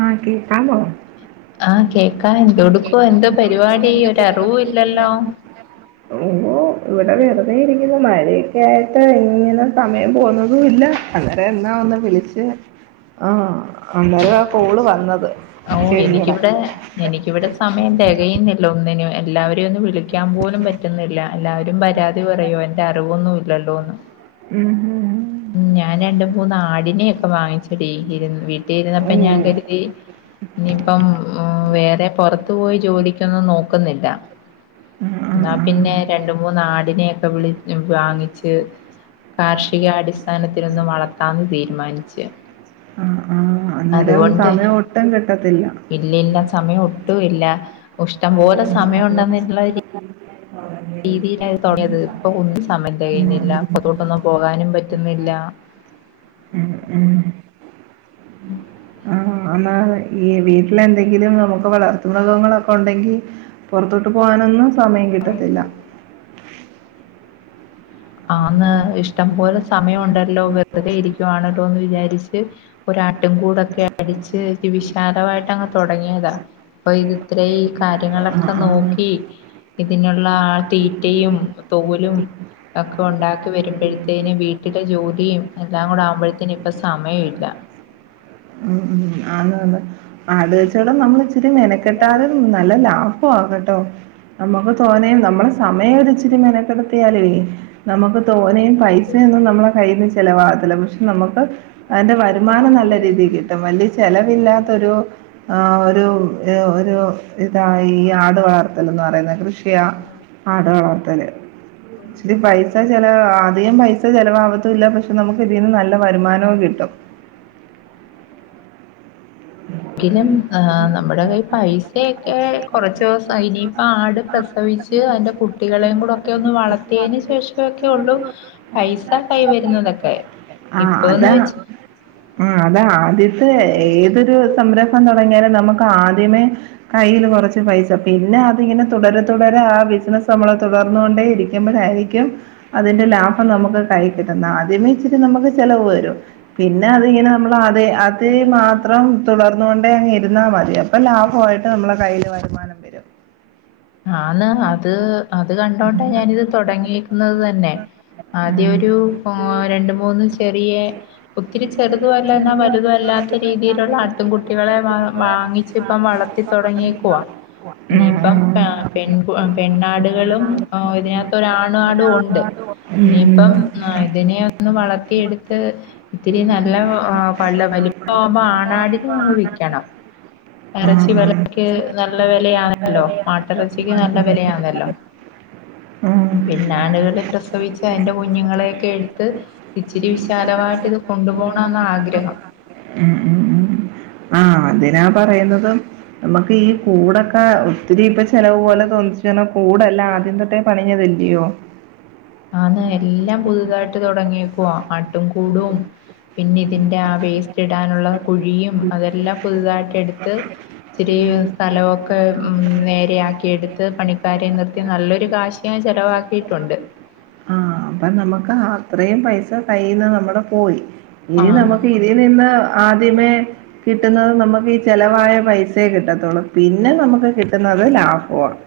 ആ കേക്കാമോ ആഹ് കേക്കാ എന്തൊടുക്കുവാ എന്തോ പരിപാടി ഒരറിവുമില്ലല്ലോ ഓ ഇവിടെ വെറുതെ ഇരിക്കുന്നു മഴേ ക്കായിട്ട് [unintelligible] ഇങ്ങനെ സമയം പോന്നതും ഇല്ല അന്നേരം എന്നാ വന്ന വിളിച്ചേ ആ ഓ ചേച്ചിയുടെ എനിക്കിവിടെ എനിക്കിവിടെ സമയം തെകയുന്നില്ല ഒന്നിനു എല്ലാവ യൊന്നു വിളിക്കാൻ പോലും പറ്റുന്നില്ല എല്ലാവരും പരാതി പറയുവ എന്റെ അറിവൊന്നും ഇല്ലല്ലോന്ന്. ഉം ഉം മ്മ് ഞാൻ രണ്ട് മു മൂന്നാടിനെയൊക്കെ വാങ്ങിച്ചേടീ ഇര് വി ട്ടീ ഉം [unintelligible] ഞാൻ ഉം കരുതി ഇപ്പം വേറെ പൊറത്ത് പോയി ജോലിക്കൊന്നും നോക്കുന്നില്ല ഉം ന്നാ ഉം പിന്നെ രണ്ട് മൂന്നാടിനെയൊക്കെ വിളി വാങ്ങിച്ച് കാർഷികാടിസ്ഥാനത്തിലൊന്ന് വളർത്താന്ന് തീരുമാനിച്ച് ആഹ് ആഹ് അന്നേരം അതുകൊണ്ട് സമയം ഒട്ടും കിട്ടത്തില്ല ഇല്ലില്ല സമയം ഒട്ടും ഇല്ല ഇഷ്ടം പോലെ സമയം ഉണ്ടെന്നുള്ള രീതിയിലായി [unintelligible] ഇപ്പൊ ഒന്നും സമയം ഉം തെകയ്ന്നില്ല ഉം പ്പൊത്തോട്ടൊന്നും പോകാനും പറ്റുന്നില്ല മ് ആ എന്നാ ഈ വീട്ടില് എന്തെങ്കിലും നമുക്ക് വളർ മൃഗങ്ങളൊക്കെണ്ടെങ്കി പൊറത്തോട്ട് പോകാനൊന്നും സമയം കിട്ടത്തില്ല ആന്ന് ഇഷ്ടം പോലെ സ സമയം ഉണ്ടല്ലോ വെറ്തെ [unintelligible] [unintelligible] വിചാരിച്ച് ഒര കൂടൊക്കെ അടിച്ച് [unintelligible] തോടങ്ങിയതാ പ്പൊ ഇത്രേം കാര്യങ്ങളൊക്കെ ആഹ് ആഹ് നോക്കി ഇതിനുള്ള ആ തീറ്റയും തോലും ഒക്കെ ഉണ്ടാക്കി വരുമ്പോഴത്തേന് വീട്ടിലെ ജോലിയും എല്ലാം കൂടെ ആവുമ്പോഴത്തേന് ഇപ്പൊ സമയമില്ല മ് മ് ആ [unintelligible] എടാ നമ്മള് ഇച്ചിരി മെനക്കെട്ടാലും നല്ല ലാഭാ കെട്ടോ നമുക്ക് തോനെയും നമ്മളെ സമയം ഒരു ഇച്ചിരി മെനക്കെടുത്തിയാലും നമുക്ക് തോനെയും പൈസൊന്നും നമ്മളെ കയ്യിന്ന് ചെലവാകത്തില്ല പക്ഷെ നമ്മക്ക് അതിന്റെ വരുമാനം നല്ല രീതിൽ കിട്ടും വലിയ ചെലവില്ലാത്തൊരു ഒരു ഒരു ഇതാ ഈ ആട് വളർത്തല് എന്ന് പറയുന്നത് കൃ [unintelligible] ത്തല് ച്ചിരി പൈസ ചെലവാ അധികം പൈസ ചെലവാവത്തൂല പഷ് നമുക്ക് ഇതീന്ന് നല വരുമാനവും കിട്ടും എങ്കലും ആ നമ്മടെ കൈയ് പൈസയൊക്കെ കോർച്ച് സ അയ്നീപ്പ ആട് പ്രസവിച്ച് അതിന്റെ കുട്ടികളെയും കൂടെ ഒക്കെ ഒന്ന് വളർത്തിയതിന് ശേഷമൊക്കെ ഒള്ളു പൈസ കൈ വരുന്നതൊക്കെ ഇപ്പോ ന്ന് വെച്ചാ ആ അത് ആദ്യത്തെ ഏതൊരു സംരംഭം തോടങ്ങിയാലും നമുക്ക് ആ ദ്യമേ കയ്യില് കൊറച്ച് പൈസ പിന്നെ അതിങ്ങനെ തുടരെ തുടരെ ആ ബിസിനസ് നമ്മള് തുടർന്നു കൊണ്ടേ ഇരിക്കുമ്പോഴായിരിക്കും അതിന്റെ ലാഭം നമുക്ക് കൈ കിട്ടുന്നെ ആദ്യമേ ഇച്ചിരി നമുക്ക് ചെലവ് വരും പിന്നെ അതിങ്ങനെ നമ്മള് അതെ അ തിൽ മാത്രം തുടർന്നുകൊണ്ടേങ്ങി രുന്നാ മതി അപ്പൊ ലാഭമായിട്ട് നമ്മുടെ കയ്യില് വരുമാനം വരും ആന്ന് അത് അത് കണ്ടോണ്ട ഞാനിത് തുടങ്ങിയേക്കുന്നത് തന്നെ ആദ്യ ഉം ഒരു രണ്ടുമൂന്ന് ചെറിയ ഒത്തിരി ചെറുതുവ ആട്ടിൻകുട്ടികളെ വാ വാങ്ങിച്ച് ഇപ്പം വളർത്തി തൊടങ്ങിയേക്കുവാ. [unintelligible] ഉം ഉം പെൺകു പെണ്ണാടുകളും ഇതിനകത്ത് ഒരാണാടും ഒണ്ട് ഉം ഉം ഇനിയിപ്പം ഉം ഇതിനെ ഒന്ന് വളർത്തിയെടുത്ത് ഇത്തിരി നല്ല ആ പല വലിപ്പാവുമ്പേ ആണാടിനെ അങ്ങ് വിക്കണം ഉം എറച്ചി വെലക്ക് നല്ല വെലയാണല്ലോ മാട്ടിറച്ചി നല്ല വിലയാണല്ലോ പിന്നെ ആടുകള് പ്രസവിച്ച അതിന്റെ കുഞ്ഞുങ്ങളെയൊക്കെ എടുത്ത് ഇച്ചിരി വിശാലായിട്ട് ഇത് കൊണ്ടുപോണോന്നാ [unintelligible] ഉം ഉം ഉം ആ അതിനാ പറയുന്നതും നമുക്ക് [unintelligible] ഈ കൂടൊക്കെ ഒത്തിരി ഇപ്പൊ ചെലവ് പോലെ തോന്നിച്ചു കാരണം കൂടല്ല ആദ്യം തൊട്ടേ പണിഞ്ഞതല്ലയോ ആന്ന് എല്ലാം പുതുതായിട്ട് തുടങ്ങിയേക്കുവ ആട്ടും കൂടും പിന്നെ ഇതിന്റെ ആ വേസ്റ്റ് ഇടാനുള്ള കുഴിയും അതെല്ലാം പുതുതായിട്ട് എടുത്ത് ഇത്തിരി സ്ഥലമൊക്കെ ഉംനേരെ ആക്കി എടുത്ത് പണിക്കാരെ നിർത്തി നല്ലൊരു കാശ് ഞാൻ ചെലവാക്കിയിട്ടുണ്ട് ക്ക് അത്രയും പൈസ കയ്യീന്ന് നമ്മടെ പോയി ആ ഇനി [unintelligible] നമുക്ക് ഇതിൽ നിന്ന് ആദ്യമേ കിട്ടുന്നത് നമുക്ക് ഈ ചെലവായ പൈസയെ കിട്ടത്തുള്ളൂ പിന്നെ നമുക്ക് കിട്ടുന്നത് ലാഭമാണ്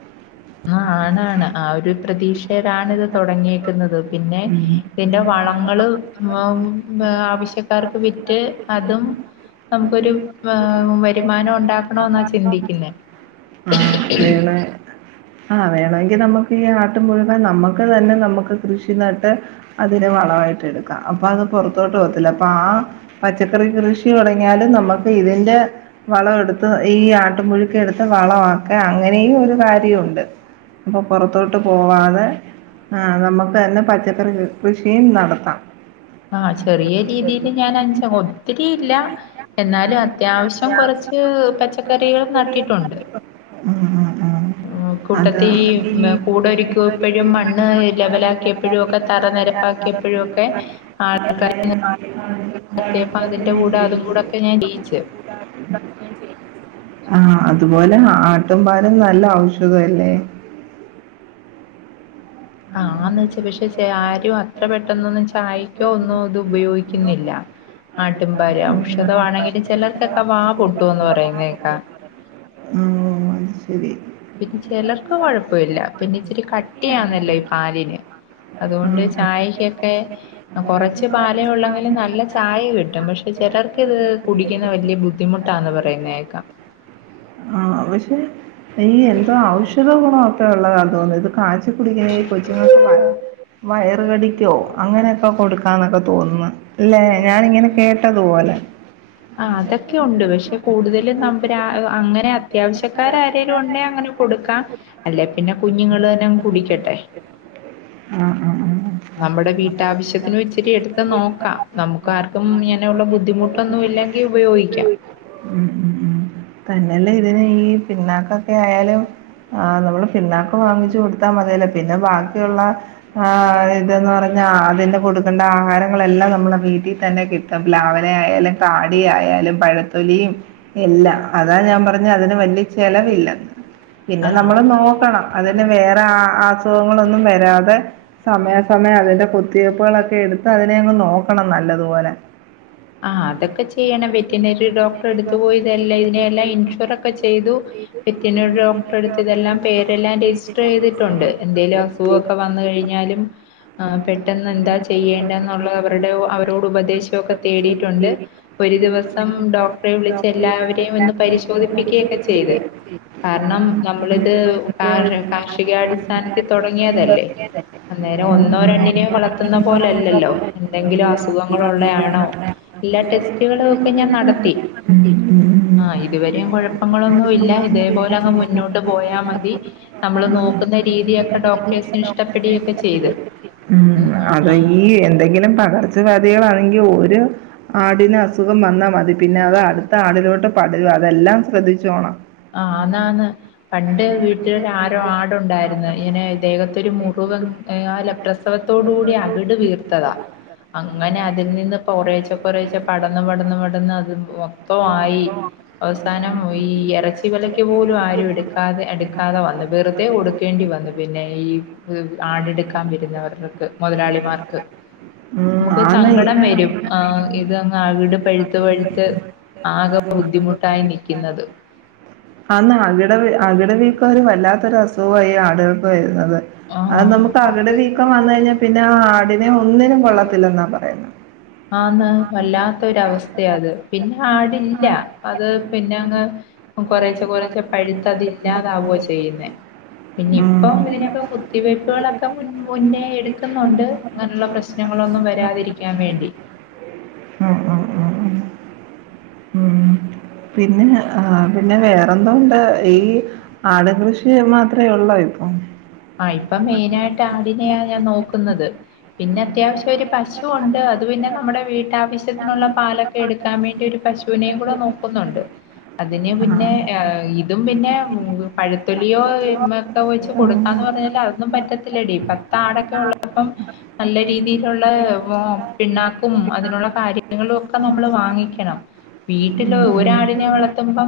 ആ ആണ് ആണ് ആ ഒരു പ്രതീക്ഷയിലാണ് ഇത് തുടങ്ങിയേക്കുന്നത് പിന്നെ ഉം ഇതിന്റെ വളങ്ങള് വ വേ ആവശ്യക്കാർക്ക് വിറ്റ് അതും നമുക്കൊരു ഏ വരുമാനം ഉണ്ടാക്കണെന്നാ ചിന്തിക്കുന്നെ ആ വേണ ആ വേണമെങ്കി നമുക്ക് ഈ അ ട്ട് മുഴുവൻ നമ്മൾ ക്ക് തന്നെ നമ്മക്ക് കൃഷി ഷി നട്ട് അതിന് വളമായിട്ട് എടുക്കാം അപ്പൊ അത് പൊറ പോത്തില്ല അപ്പൊ ആ പച്ചക്കറി കൃഷി തുടങ്ങിയാലും നമുക്ക് ഇതിന്റെ വളം എടുത്ത് ഈ ആട്ടുംപുഴുക്കെടുത്ത് വളമാക്കെ അങ്ങനെയും ഒരു കാര്യംണ്ട് അപ്പൊ പുറത്തോട്ട് പോവാതെ ആ നമുക്ക് തന്നെ പച്ചക്കറി കൃ കൃഷിയും നടത്താം ആ ചെറിയ രീതീല് ഞാൻ അഞ് ഒത്തിരി ഇല്ല എന്നാലും അത്യാവശ്യം കൊറച്ച് പച്ചക്കറികൾ നട്ടിട്ടുണ്ട് ഉം ഉം ഉം അതാ കൂട്ടത്തി ഈ കൂടൊരുക്കുമപ്പോഴും മണ്ണ് ലെവലാക്കിയപ്പോഴും ഒക്കെ തറ നിര ബാക്കിയെപ്പോഴുംക്കെ ആ [unintelligible] ഉ [inaudible] അതിന്റെ കൂടെ അതും കൂടൊക്കെ ഞാൻ ചെയ്യിച്ച്. ആ അതുപോലെ ആട്ടും പാൽ അഹ് നല്ല ഔഷധ അല്ലേ ആന്ന് വെച്ച പക്ഷെ ആരും അത്ര പെട്ടെന്നൊന്നും ചായക്കോ ഒന്നും ഇത് ഉപയോഗിക്കുന്നില്ല ആട്ടിൻ പാല് ഔഷധമാണെങ്കിലും ചിലർക്കൊക്കെ വാ പൊട്ടുന്ന് പറയുന്നേക്കാ ഉം അത് ശരി പിന്നെ ചിലർക്ക് കൊഴപ്പല്ല പിന്നെ ഇച്ചിരി കട്ടിയന്നല്ലോ പാലിന് അതുകൊണ്ട് ഉം ചായക്കൊക്കെ കുറച്ച പാലേ ഉള്ളെങ്കിലും നല്ല ചായ കിട്ടും പക്ഷെ ചിലർക്ക് ഇത് കുടിക്കുന്ന വലിയ ബുദ്ധിമുട്ടാന്ന് പറയുന്നേക്കാം ആ പക്ഷെ ഈ എന്തോ ഔഷധ ഗുണോ ഒക്കെ ഉള്ളതാ തോന്നു ഇത് കാച് കുടിക്കണേ വയറ് കടിക്കോ അങ്ങനെയൊക്കെ കൊടുക്കാന്നൊക്കെ തോന്നുന്നു അല്ലെ ഞാനിങ്ങനെ കേട്ടതു പോലെ ആഹ് അതൊക്കെ ഉണ്ട് പക്ഷെ കൂടുതലും തേലു ഉണ്ടെ അങ്ങനെ കൊടുക്കാം അല്ലെ പിന്നെ കുഞ്ഞുങ്ങൾ തന്നെങ് കുടിക്കട്ടെ ആ ആ നമ്മുടെ ഉ വീട്ടാവശ്യത്തിനും ഇച്ചിരി എടുത്ത് നോക്കാം നമുക്ക് ആർക്കും ഇങ്ങനെയുള്ള ബുദ്ധിമുട്ടൊന്നും ഇല്ലെങ്കിൽ ഉ ഉ ഉപയോഗിക്കാം ഉ ത അല്ല ഇതിന് ഈ പിണ്ണാക്കൊക് ക്കെ ആയാലും ആ നമ്മള് പിണ്ണാക്കും വാങ്ങിച്ചു കൊടുത്താൽ മതീലെ പിന്നെ ബാക്കിയുള്ള ആ ഇതന്ന് പറഞ്ഞ ആതിന്ന് കൊടുക് വെണ്ണ ആഹാരങ്ങളെല്ലാം നമ്മുടെ വീട്ടിൽ തന്നെ കി പ്പം പ്ലാവെല ആയാലും കാടി ആയാലും പഴത്തൊലിയും എല്ലാം അതാ ഞാൻ പറഞ്ഞ അതിന് വലിയ ചെലവില്ലെന്ന് പിന്നെ നമ്മള് നോക്കണം അതിന് വേറെ ആ ആ സുഖങ്ങളൊന്നും വരാതെ സമയസമയം അതിന്റെ കുത്തിവയ്പുകളൊക്കെ എടുത്ത് അതിനെ അങ്ങ് നോക്കണം നല്ലതുപോലെ ആ അതൊക്കെ ചെയ്യണം വെറ്റിനറി ഡോക്ടർ എടുത് പോയി തെല്ലാ ഇതിനെല്ലാം ഇൻസൂറ് ഒക്കെ ചെയ്തു വെറ്റിനറി ഡോക്ടർ എടുത്ത് ഇതെല്ലാം പേരെല്ലാം രജിസ്റ്റർ ചെയ്തിട്ടുണ്ട് എന്തേ എല് സുഖൊക്കെ വന്ന് കഴിഞ്ഞാലും അ പെട്ടെന്ന് എന്താ ചെയ്യേണ്ട ന്നുള്ള അവരുടെ ഉ അവരോട് ഉപദേശി ഡോക്ടറെ വിളിച്ച് എല്ലാവരെയും ഒന്ന് പരിശോധിപ്പിക്കുകയൊക്കെ ചെയ്ത് കാരണം നമ്മളിത് [inaudible] തല്ലേ അന്നേരം ഒന്നോ രണ്ടിനെയോ വളർത്തുന്ന പോലല്ലല്ലോ എന്തെങ്കിലും അസുഖങ്ങളുള്ളെ ആ എണോ എല്ലാ ടെസ്റ്റുകൾ ഒക്കെ ഞാൻനടത്തി ആ ഉം. ഇതുവരെ കുഴപ്പങ്ങളൊന്നുമില്ല ഇതേപോലെങ് മുന്നോട്ടുപോയാ മതി നമ്മൾ നോക്കുന്ന രീതി ഒക്കെ ഡോ ഉം അത ഈ എന്തെങ്കിലും പകർച്ച വ്യധികള എങ്കി ഓര് ആടിന്ന് അസുഖം വന്നാ മതി പിന്നെ അത് അടുത്ത ആടിലോട്ട് പടരുക അതെല്ലാം ശ്രദ്ധിച്ചുോണം ആഹ് ആന്നാന്ന്. പണ്ട് ദ്ദേഹത്തൊരു മുറിവ് എ ആ ലെ പ്രസവത്തോട് കൂടി അകട് വീർത്തതാ അങ്ങനെ അതിൽ നിന്ന് കൊറേച്ച ച്ച പടന്ന് പടന്ന് പടന്ന് അത് മൊതോ ആയി അവസാനം ഈ ഇറച്ചി വിലക്ക് പോലും ആരും എടുക്കാതെ എടുക്കാതെ വന്ന വെറുതെ കൊടുക്കേണ്ടി വന്നു പിന്നെ ഐ ആടെടുക്കാൻ വരുന്നവർക്ക് മുതലാളിമാർക്ക് നമുക്ക് സങ്കടം വരും ആ ആകെ ബുദ്ധിമുട്ടായി നിക്കുന്നത്. ആന്നാ അകിട അകിടവീക്കം വല്ലാത്തൊരു അസുഖമായി ആട് വരുന്നത് അ ആഹ് നമുക്ക് അകിട് വീക്കം വന്ന കഴിഞ്ഞാൽ പിന്നെ ആടിനെ ഒന്നിനും കൊള്ളത്തില്ലെന്നാ പറയുന്നു വല്ലാത്തൊരവസ്ഥയാത് പിന്നെ ആടില്ല അത് പിന്നങ്ങ് കൊറേച്ച കുറെച്ചേ പഴുത്ത് അതില്ലാതാവുവ ചെയ്യുന്നേ പിന്ന ഉം, ഇപ്പൊ ഇതിനൊക്കെ കുത്തിവയ്പ്പുകളൊക്കെ മുൻ മുന്നേ എടുക്കുന്നുണ്ട് അങ്ങനുള്ള പ്രശ്നങ്ങളൊന്നും വരാതിരിക്കാൻ വേണ്ടി ഉ ഉ ഉ ഉ ഉ പിന്നെ ആ പിന്നെ വേറെ വേറെന്തോഉണ്ട് ഈ ആട് കൃഷി മാത്രെ ഉള്ളോ ആ ഇപ്പൊ മെയിനായിട്ട് ആടിനെയാ ഞാൻ നോക്കുന്നത്. പിന്നെ അത്യാവശ്യം ഒരു പശുവൊണ്ട്. അത് പിന്നെ നമ്മുടെ വീട്ടാവശ്യത്തിനുള്ള പാലൊക്കെ എടുക്കാൻ വേണ്ടി ഒരു പശൂനേും കൂടെ നോക്കുന്നുണ്ട്. അതിനെ പിന്നെ ആ ഇതും പിന്നെ പഴത്തൊലിയോ [unintelligible] കൊടുക്കാന്ന് പറഞ്ഞാൽ അതൊന്നും പറ്റത്തില്ലടി പത്ത് ആടൊക്കെ ഉള്ളപ്പം നല്ല രീതിയിലുള്ള പിണ്ണാക്കും അതിനുള്ള കാര്യങ്ങളും ഒക്കെ നമ്മൾ വാങ്ങിക്കണം വീട്ടിലോ ഒരാടിനെ വളർത്തുമ്പം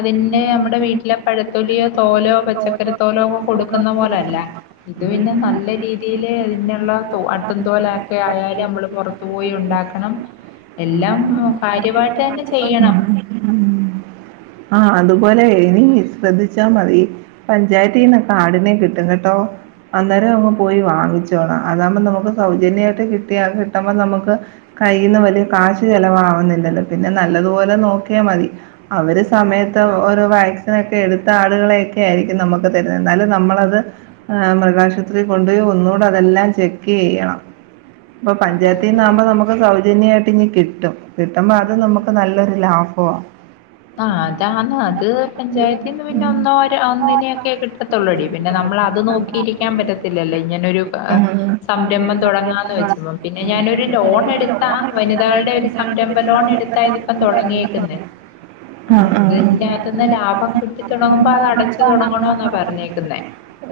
അതിന്റെ പിന്നെ അമ്മടെ വീട്ടിലെ പഴത്തൊലിയോ തോലോ പച്ചക്കറി തോലോ ഒക്കെ കൊടുക്കുന്ന പോലല്ല ഇത് പിന്നെ നല്ല രീതിൽ ഇതിനുള്ള അട്ടുംതോല ഒക്കെ ആയല് നമ്മള് പുറത്തു പോയി ഉണ്ടാക്കണം എല്ലാം കാര്യമായിട്ട് തന്നെ ചെയ്യണം ഉം. ആ അതുപോലെ ഇനി ശ്രദ്ധിച്ചാൽ മതി പഞ്ചായത്തിന്നു ഓക്കെ ആടിനെ കിട്ടും കേട്ടോ അന്നേരം അങ്ങ് പോയി വാങ്ങിച്ചോണം അതാകുമ്പോൾ നമുക്ക് സൗജന്യമായിട്ട് കിട്ടിയ കിട്ടുമ്പോൾ നമുക്ക് കൈന്ന് വലിയ കാശ് ചെലവാവുന്നില്ലല്ലോ പിന്നെ നല്ലതുപോലെ നോക്കിയാ മതി അവര് സമയത്ത് ഓരോ വാക്സിന ഒക്കെ എടുത്ത ആളുകളെയൊക്കെ ആയിരിക്കും നമക്ക് അതെ [unintelligible] എന്നാലും നമ്മളത് മൃഗാശുപത്രി കൊണ്ടുപോയി ഒന്നൂടെ അതെല്ലാം ചെക്ക് ചെയ്യണം. പ്പ പഞ്ചായത്തീന്നാമ്പോ നമുക്ക് സൗജന്യമായിട്ട് ഇനി കിട്ടും. കിട്ടുമ്പോ അത് നമുക്ക് നല്ലൊരു ലാഭവ ആഹ് അതാണ് അത് പഞ്ചായത്തിന്ന് തൊള്ളൂടി പിന്നെ നമ്മള അത് നോക്കിയിരിക്കാൻ പറ്റത്തില്ലല്ലോ ഇഞനൊരു ആ ആ സംരംഭം തുടങ്ങാന്ന് വെച്ച പിന്നെ ഞാനൊരു ലോൺ എടുത്താ വനിതകളുടെ ഒരു സംരംഭം ലോൺ എടുത്താ ഇതിപ്പം തുടങ്ങിയക്കുന്നത് ആ ആ ഇതിന്റെ അകത്തന്ന് ലാഭം കിട്ടി തുടങ്ങുമ്പോ അത് അടച്ചു ആ തുടങ്ങനോന്നാ പറഞ്ഞ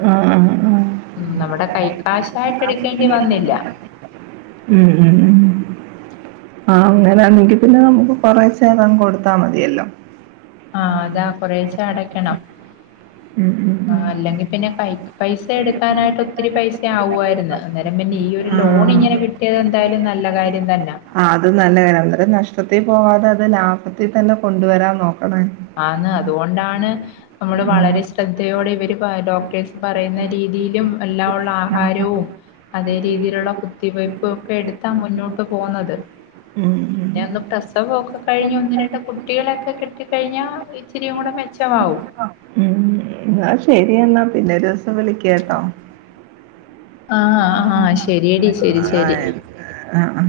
ആ ഉ ഉം നമ്മുടെ കൈക്കാശായിട്ട് എടുക്കേണ്ടി വന്നില്ല ഉ ഉ ആഹ് അങ്ങനെണങ്കി പിന്നെ നമുക്ക് കൊറേച്ചേ അതങ്ങ് കൊടുത്താ മതിയല്ലോ ആഹ് അതാ കൊറേശ അടക്കണം ഉം ഉം ഉം. ആ അല്ലെങ്കിൽ പിന്നെ കൈ പൈസ എടുക്കാനായിട്ട് ഒത്തിരി പൈസ ആവുായിരുന്നു അന്നേരം പിന്നെ ഈ ഒരു ലോൺ ഇങ്ങനെ കിട്ടിയത് എന്തായാലും നല്ല കാര്യം തന്നാ ആ അത് നല്ല കാര്യം അന്നേരം നഷ്ടത്തിൽ പോവാതെ അത് ലാഭത്തിൽ തന്നെ കൊണ്ടുവരാൻ നോക്കാം ആന്ന് അതുകൊണ്ടാണ് നമ്മള് വളരെ ശ്രദ്ധയോടെ ഇവര് ഡോക്ടേഴ്സ് പറയുന്ന രീതിയിലും എല്ലാം ഉള്ള ആഹാരവും അതേ രീതിയിലുള്ള കുത്തിവയ്പും ഒക്കെ എടുത്താ മുന്നോട്ട് പോന്നത്. ഉം ഉം പിന്നെ ഒന്ന് പ്രസവമൊക്കെ കഴിഞ്ഞഞ് ഒന്ന് രണ്ടാ കുട്ടികളൊക്കെ കിട്ടി കഴിഞ്ഞാ ഇത്തിരിയും കൂടെ മെച്ചമാവും. എന്ന ശരിയെന്നാ പിന്നെ [unintelligible] വിളിക്ക ട്ടോ ആഹ് ആഹ് ശരിടി ശരി ശരി ആ ആ.